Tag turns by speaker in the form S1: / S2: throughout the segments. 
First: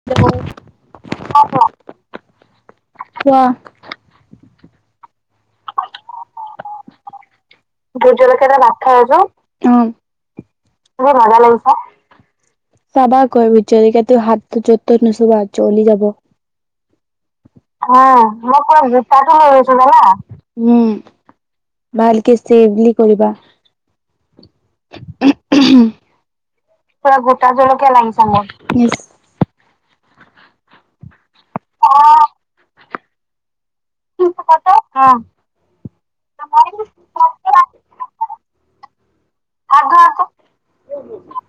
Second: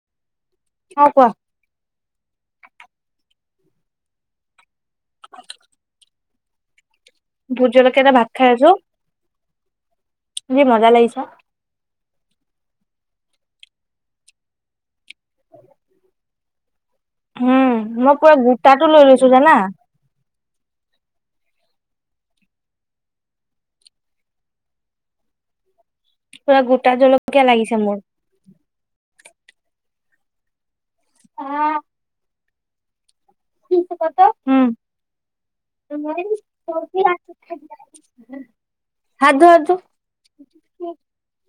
S1: [unintelligible]
S2: অ, কোৱা?
S1: [unintelligible] কোৱা?
S2: [unintelligible] জলকীয়া এটা
S1: ভোট
S2: খাই
S1: জলকীয়াৰে
S2: আছো
S1: ভাত খাই আছোঁ অ,
S2: যি মজা
S1: [unintelligible]
S2: লাগিছে
S1: ত' য' ত ত'ত নুচুবা জ্বলি যাব।
S2: উম মই পুৰা গোটাটো লৈ লৈছো জানা
S1: [unintelligible] উম, ভালকে চেবলি কৰিবা। [unintelligible]
S2: পুৰা গোট
S1: পোৰা গোটা জলকীয়া লাগিছে মোৰ ইয়েচ।
S2: [unintelligible] [unintelligible]
S1: [unintelligible] থাকাটো অ,
S2: [unintelligible] হাত ধোৱাটো
S1: আকৌ - আকৌ [unintelligible]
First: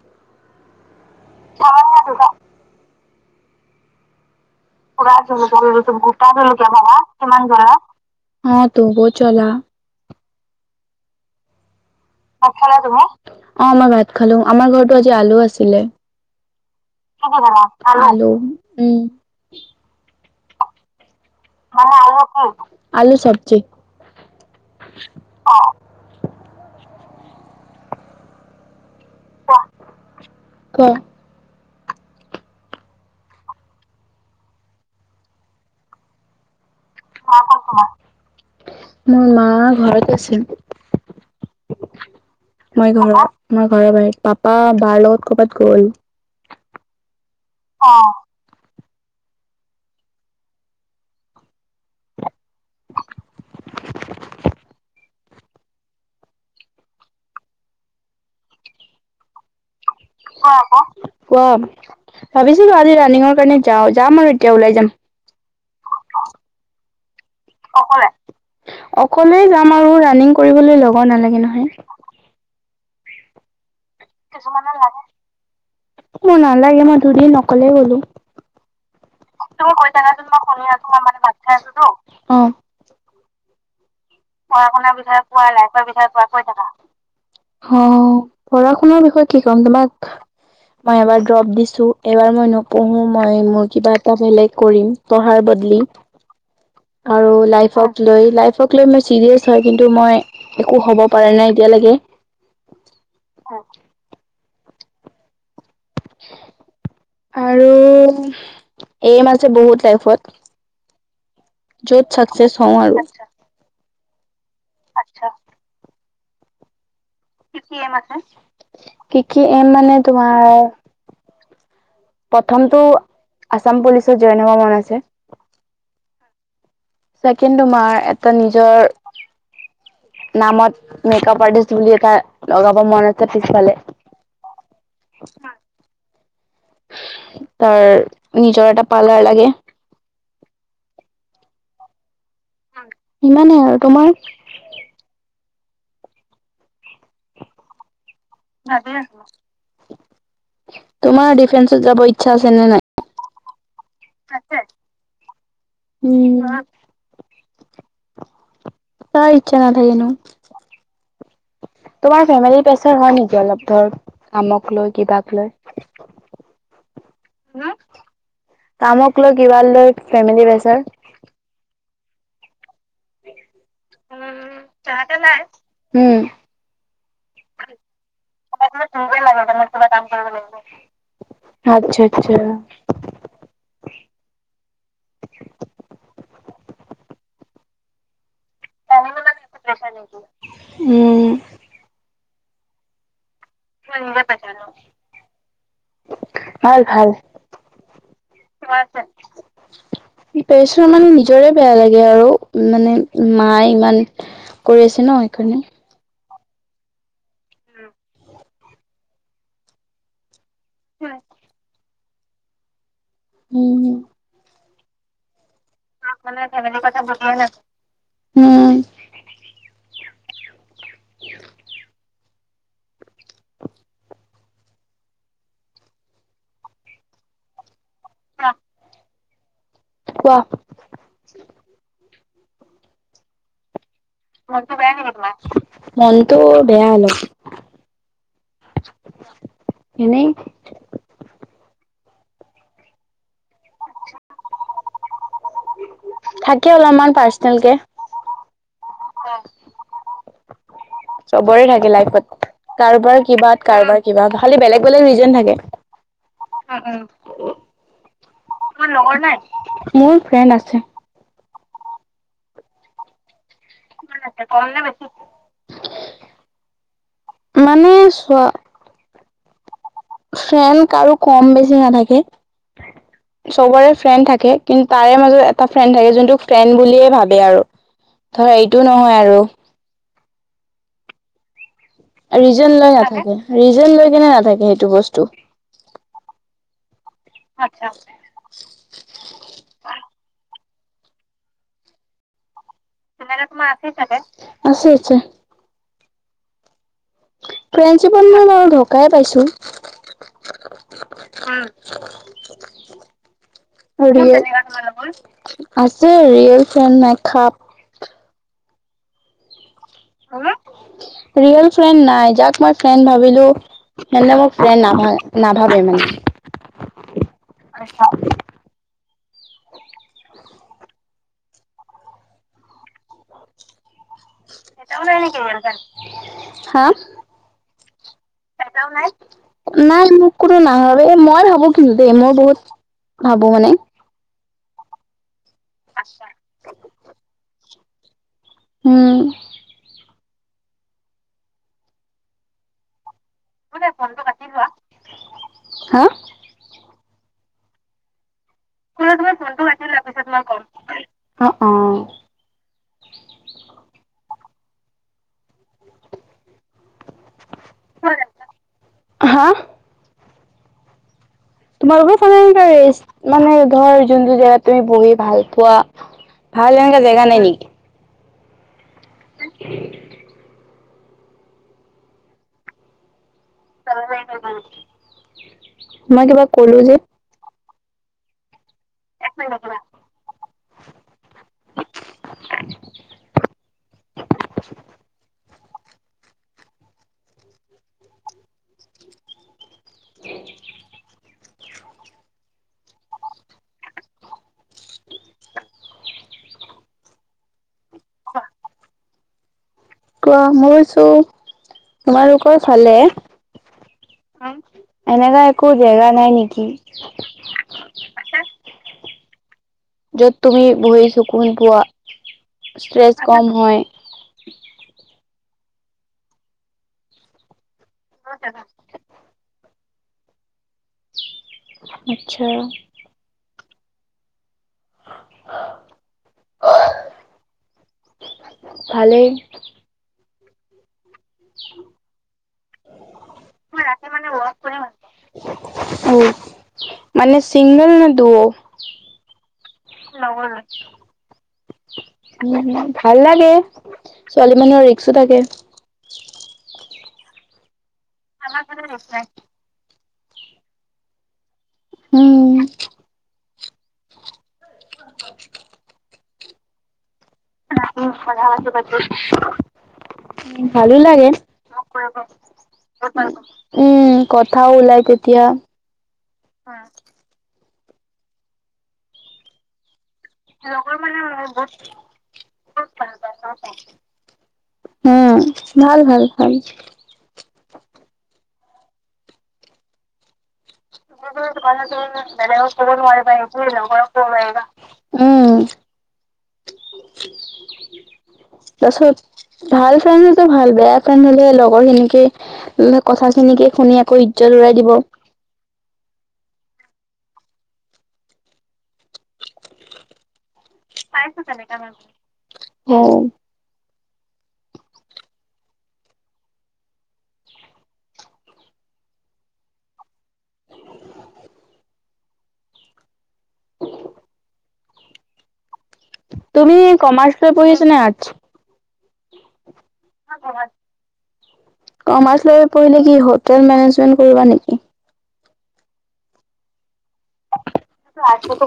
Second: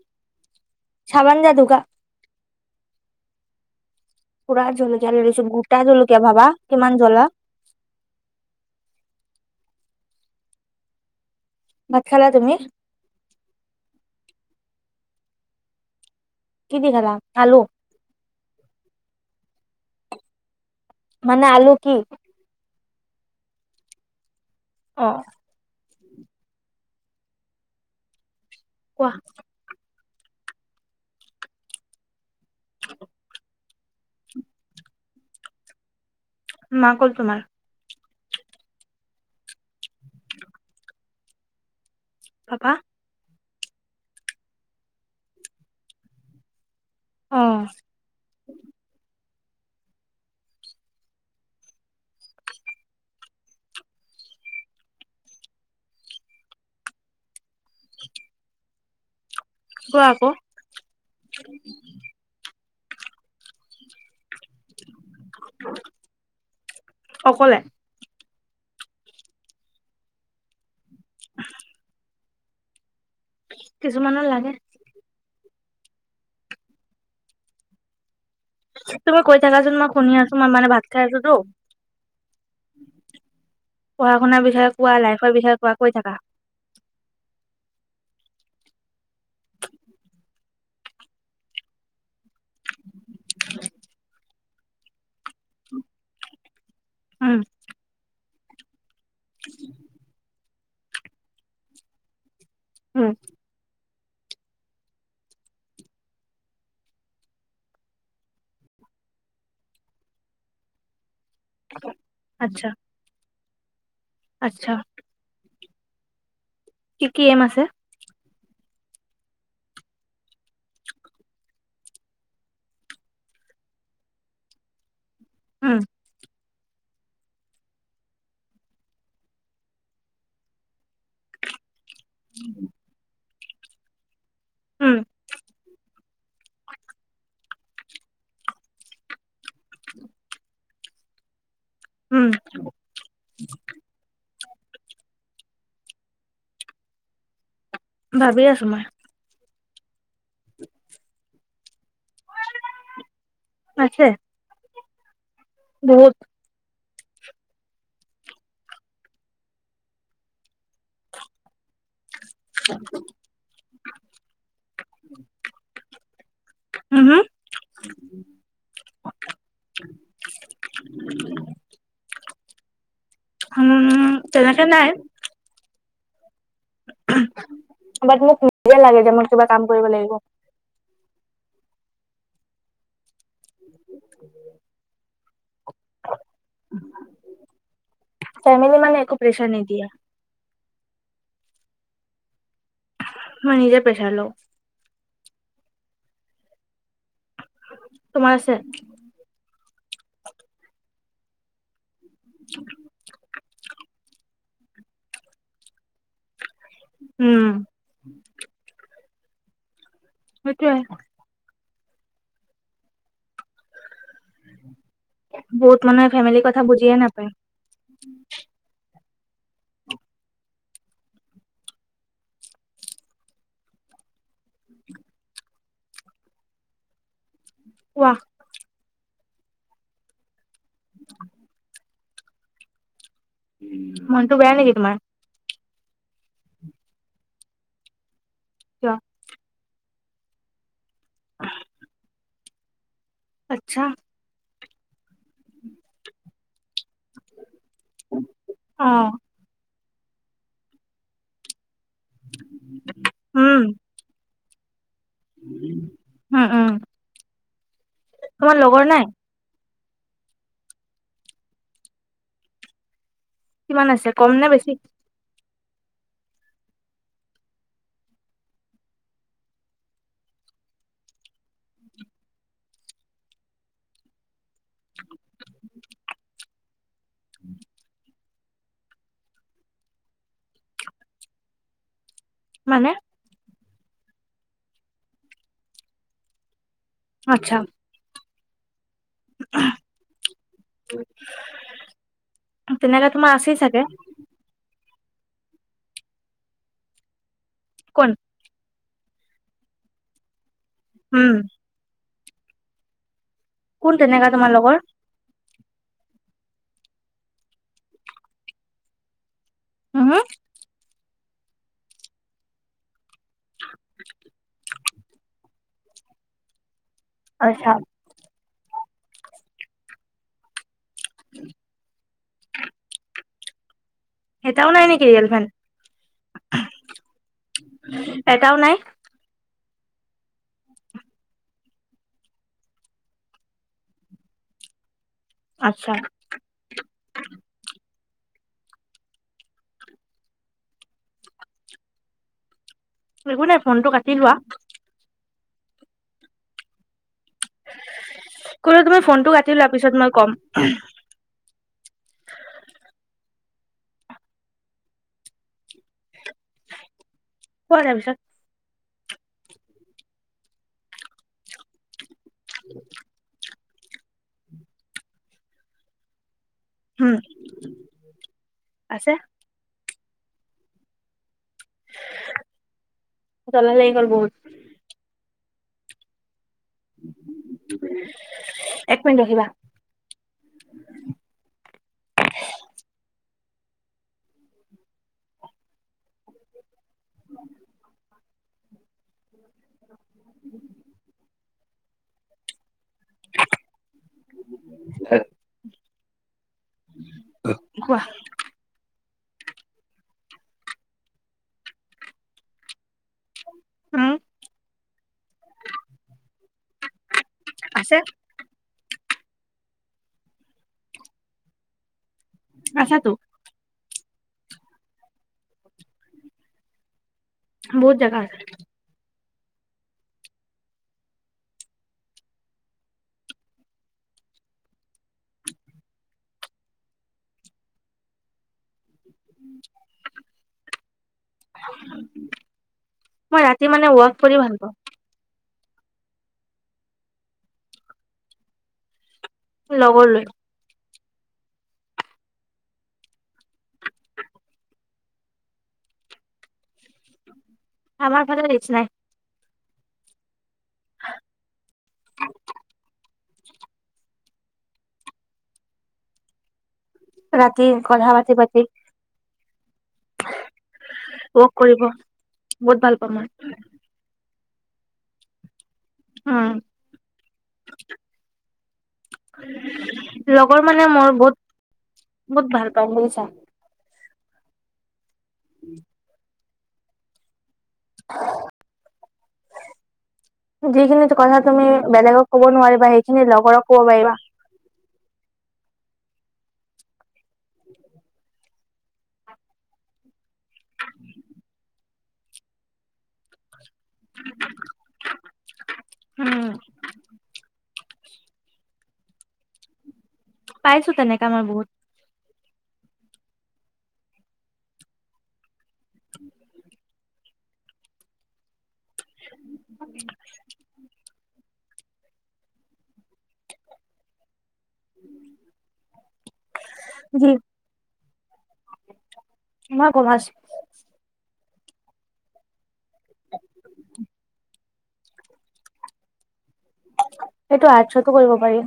S2: চাবান যাদুকা। পুৰা জলকীয়া লৈ লৈছো গোটা জলকীয়া ভাবা
S1: [unintelligible]
S2: জ্বলা
S1: কিমান জ্বলা অ, তো বহুত জ্বলা।
S2: ভাত খালা
S1: ভাত খালা তুমি অ, মই ভাত খালো আমাৰ ঘৰতো আজি আলু আছিলে।
S2: কি দি খালা আলু?
S1: [inaudible] আলু উম
S2: মানে আলু কি
S1: আলু চব্জি।
S2: অ। কোৱা?
S1: ক ক
S2: মা ক'ল তোমাৰ?
S1: মোৰ মা ঘৰত আছে।
S2: পাপা?
S1: মই ঘৰ মই ঘৰৰ বাৰীত, পাপা বাৰ লগত কবাত গ'ল।
S2: অ
S1: অহ।
S2: কোৱা আকৌ
S1: ক আক, কোৱা? ভাবিছিলো আজি ৰাণিঙৰ কাৰণে যাও যাম আৰু এতিয়া ওলাই যাম।
S2: অকলে।
S1: অকলে যাম আৰু ৰাণিং কৰিবলৈ লগৰ নালাগে নহয়।
S2: কিছুমানৰ লাগে
S1: কিছুমানত লাগে, মোৰ নালাগে মই দুইদিন অকলেই গ'লো।
S2: তুমি কৈ থাকাচোন মই শুনি আছো মই মানে ভাত খাই আছো তো।
S1: অ পঢ়া শুনা
S2: কোৱা
S1: বিষয়ে
S2: লাইফৰ
S1: কোৱা লাইফৰ
S2: কৈ
S1: বিষয়য়ে
S2: থাকা
S1: কোৱা। কৈ থাকা, অ পঢ়া শুনাৰ বিষয়ে কি কম তোমাক মই এবাৰ দ্ৰপ দিছো, এবাৰ মই নপঢ়ো মই মোৰ কিবা এটা বেলেগ কৰিম। পঢ়া বদলি আৰু
S2: উম
S1: লাইফক লাইফক লৈ মই ছিৰিয়াছ হয় কিন্তু মই একো হ'ব পৰা নাই এতিয়ালৈকে।
S2: হু।
S1: [unintelligible] আৰু এইম আছে বহুত লাইফত। য'ত ছাকচেছ
S2: আচ্ছা
S1: হুউ আৰু।
S2: আচ্ছা।
S1: আচ্ছা।
S2: কি কি এম আছে?
S1: কি কি এম আছে, কি কি এম মানে তোমাৰ প্ৰথমতটো আচাম পুলিচত জইন হব মন আছে।
S2: উম।
S1: ছেকেণ টো তুমাৰ এটা নিজৰ নামত মেক কাপ আৰ্টিষ্ট বুলি এটা লগাব মন আছে পিছফালে।
S2: উম
S1: তাৰ নিজৰ এটা পাৰ্লাৰ লাগে।
S2: উম।
S1: ইমানে আৰু তোমাৰ?
S2: ভাবি আছো মই
S1: [inaudible] তোমাৰ ডিফেন্সত যাব ইচ্ছা আছে নে নাই?
S2: আছে।
S1: আছে,
S2: বহুত
S1: উম। ঘৰত। কাৰ ইচ্ছা নাথাকেনো। তোমাৰ ফেমিলি প্ৰেছাৰ হয় নেকি অলপ ধৰ কামক লৈ কিবাক লৈ।
S2: উম হুম।
S1: কামক লৈ কিবা লৈ ফেমেলি পেচাৰ।
S2: উম হুম তেনেকে নাই।
S1: উম। [unintelligible]
S2: বাট
S1: কিবা
S2: মোক নিজে
S1: কাম
S2: লাগে যে মই কিবা কাম
S1: কৰিব লাগিব নেকি? আচ্ছা। আচ্ছা। [unintelligible]
S2: ফেমিলি মানে একো প্ৰেছাৰ নিদিয়ে।
S1: উম।
S2: মই নিজে প্ৰেছাৰ লওঁ
S1: [unintelligible] হয়, ভাল।
S2: তোমাৰ আছে?
S1: প্ৰিপাৰেচন মানে নিজৰে বেয়া লাগে আৰু। মানে মায়ে ইমান কৰি আছে ন। সেইকাৰণে
S2: উম। সেইটোৱে
S1: হয়। উম।
S2: বহুত মানে
S1: [unintelligible] উম'। [inaudible]
S2: কোৱা।
S1: কোৱা কোৱাহ।
S2: [inaudible] মইটো
S1: মনটো বেয়া নেকি তোমাৰ? মনটো বেয়া অলপ।
S2: কিয়?
S1: এনেই।
S2: [inaudible] আচ্ছা।
S1: থাকে অলপমান পাৰ্চনেলকে
S2: অ'হ।
S1: চবৰে থাকে লাইফত। কাৰোবাৰ
S2: উম
S1: কিবাত। কাৰোবাৰ কিবাত। খালি বেলেগ -বেলেগ ৰিজ -ন
S2: উম উম
S1: থাকে। তোৰ লগৰ নাই? মোৰ ফ্ৰেণ্ড আছে। [unintelligible] কম নে বেছি? মানে চোৱা ফ্ৰেণ্ড কাৰো কম- বেছি নাথাকে। চবৰে ফ্ৰেণ্ড থাকে। কিন্তু তাৰে মাজত এটা ফ্ৰেণ্ড থাকে, যোনটোক ফ্ৰেণ্ড বুলিয়ে ভাবে আৰু। ধৰা ইটো নহয় আৰু। ৰিজন
S2: মানে
S1: লৈ নাথাকে। ৰিজন লৈ কেনে নাথাকে, সেইটো বস্তু।
S2: আচ্ছা। ওমহ। তেনেহলে তোমাৰ আছেই চাগে?
S1: আছে। আছে।
S2: কোন
S1: ফ্ৰেইণ্ডশ্বিপত মই বাৰু ধ'কাই পাইছোঁ।
S2: উম কোন
S1: [unintelligible] হৰি।
S2: তেনেকা তোমাৰ লগৰ
S1: [inaudible] আছে ৰিয়েল ফ্ৰেণ্ড। [unintelligible]
S2: হ'হু।
S1: [unintelligible] ৰিয়েল ফ্ৰেণ্ড নাই। যাক মই ফ্ৰেণ্ড ভাবিলো, মানে মোৰ ফ্ৰেণ্ড নহয়। নাভাবে মানে।
S2: আচ্ছা।
S1: [unintelligible]
S2: [unintelligible] এটাও নাই নেকি ৰিয়েল ফ্ৰেণ্ড
S1: [unintelligible] হা।
S2: এটাও নাই
S1: [unintelligible] নাই। মোক কোনো নাভাবে। এই মই ভাবো কিন্তু দেই মই বহুত ভাবো মানে
S2: আচ্ছা',
S1: [unintelligible] উম',
S2: একো নাই। ফোনটো কাটি লোৱা।
S1: হা,
S2: ক'লে তোমাৰ ফোনটো কাটি লোৱা পিছত মই ক'ম।
S1: অ', অ,
S2: কোৱা তাৰপিছত
S1: হা, তোমালোকৰ ফালে [unintelligible] মানে ধৰ যোনটো জেগাত তুমি বহি ভাল পোৱা। ভাল এনেকা
S2: উম
S1: জেগা নাই নেকি?
S2: আছে।
S1: [unintelligible]
S2: জ্বলা লাগি গ'ল বহুত
S1: মই কিবা কলো যে,
S2: এক মিনিট ৰখিবা। [unintelligible] [unintelligible] [unintelligible] কোৱা।
S1: [unintelligible] কোৱা মইছো তোমালোকৰ ভালে?
S2: উম
S1: এনেকা একো জেগা নাই নেকি?
S2: আছে।
S1: য'ত তুমি বহি চকোন পোৱা
S2: আছেতো
S1: ষ্ট্ৰেছ কম হয়।
S2: বহুত জাগা
S1: [unintelligible] আচ্ছা', ভালেই।
S2: মই ৰাতি মানে ৱাক কৰি ভাল পাওঁ।
S1: অ', মানে চিংগল নে দ?
S2: লগৰ লৈ
S1: [unintelligible] উম', ভাল লাগে। ছোৱালী মানুহৰ ৰিক্সো থাকে।
S2: আমাৰ ফালে ৰিক্স নাই।
S1: উম', [inaudible]
S2: ৰাতি
S1: [unintelligible]
S2: কথা
S1: উম',
S2: পাতি পাতি
S1: ভালো লাগে।
S2: ৱক কৰিব বহুত ভাল পাওঁ মই
S1: উম', কথাও ওলাই তেতিয়া
S2: উম', লগৰ মানে মই বহুত বহুত ভাল পাম বুজিছা।
S1: উম', ভাল, ভাল, ভাল।
S2: [unintelligible] যিখিনি কথা তুমি
S1: [unintelligible]
S2: বেলেগক ক'ব নোৱাৰিবা সেইখিনি
S1: [unintelligible]
S2: লগৰক ক'ব পাৰিবা।
S1: [unintelligible] উম' তাপাছত, ভাল ফ্ৰেণ্ডত হলেতো ভাল, বেয়া ফ্ৰেণ্ড হলে লগৰ খিনিকে- কথা খিনিকে শুনি আকৌ ইজ্জত উৰাই দিব।
S2: উম'
S1: পাইছো তেনেকা মানুহ। অঁ'
S2: [unintelligible] [unintelligible]
S1: [inaudible] [inaudible] তুমি
S2: যি
S1: কমাৰ্চ লৈ পঢ়িছানে আৰ্টছ?
S2: ময় কমাৰ্চ।
S1: কমাৰ্চ লৈ পঢ়িলে কি হোটেল মেনেজমেন্ট কৰিবা নেকি?
S2: সেইটো আৰ্টছতো কৰিব পাৰি।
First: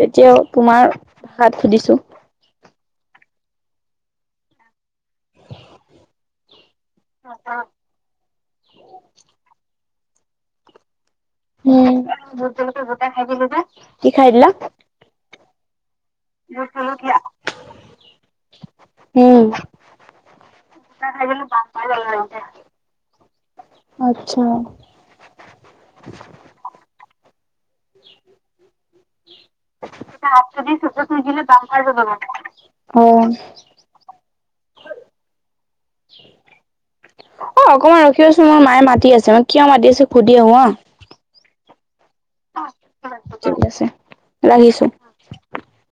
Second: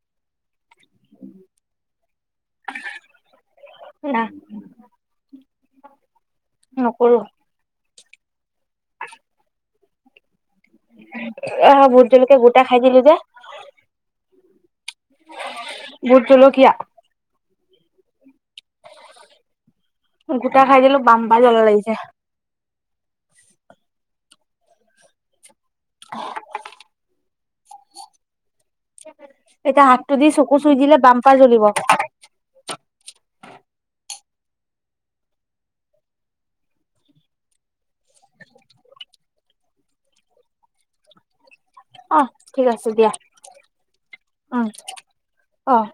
S1: তেতিয়াও তোমাৰ ভাষাত সুধিছো।
S2: না। নকৰো।
S1: অঁ'
S2: [inaudible] আহা
S1: উম,
S2: ভূত জলকীয়া গোটা খাই দিলো যে।
S1: [unintelligible] কি খাই দিলা?
S2: বুট জলকীয়া।
S1: উম,
S2: গোটা
S1: দুটা খাই
S2: বাম্পাৰ
S1: দিলো,
S2: জ্বলা
S1: বাল পাই
S2: লাগিছে
S1: গলো আৰু। আত্ছা।
S2: এতিয়া হাতটো দি চকু চুই দিলে বাম্পাৰ জ্বলিব
S1: [unintelligible] অঁ' অ, অকমান ৰখিদেচোন মোৰ মায়ে মাতি আছে, মই কিয় মাতি আছো সুধি আহো হাঁ।
S2: অঁহ ঠিক আছে দিয়া।
S1: ঠিক আছে
S2: উম,
S1: ৰাখিছো।
S2: অ'।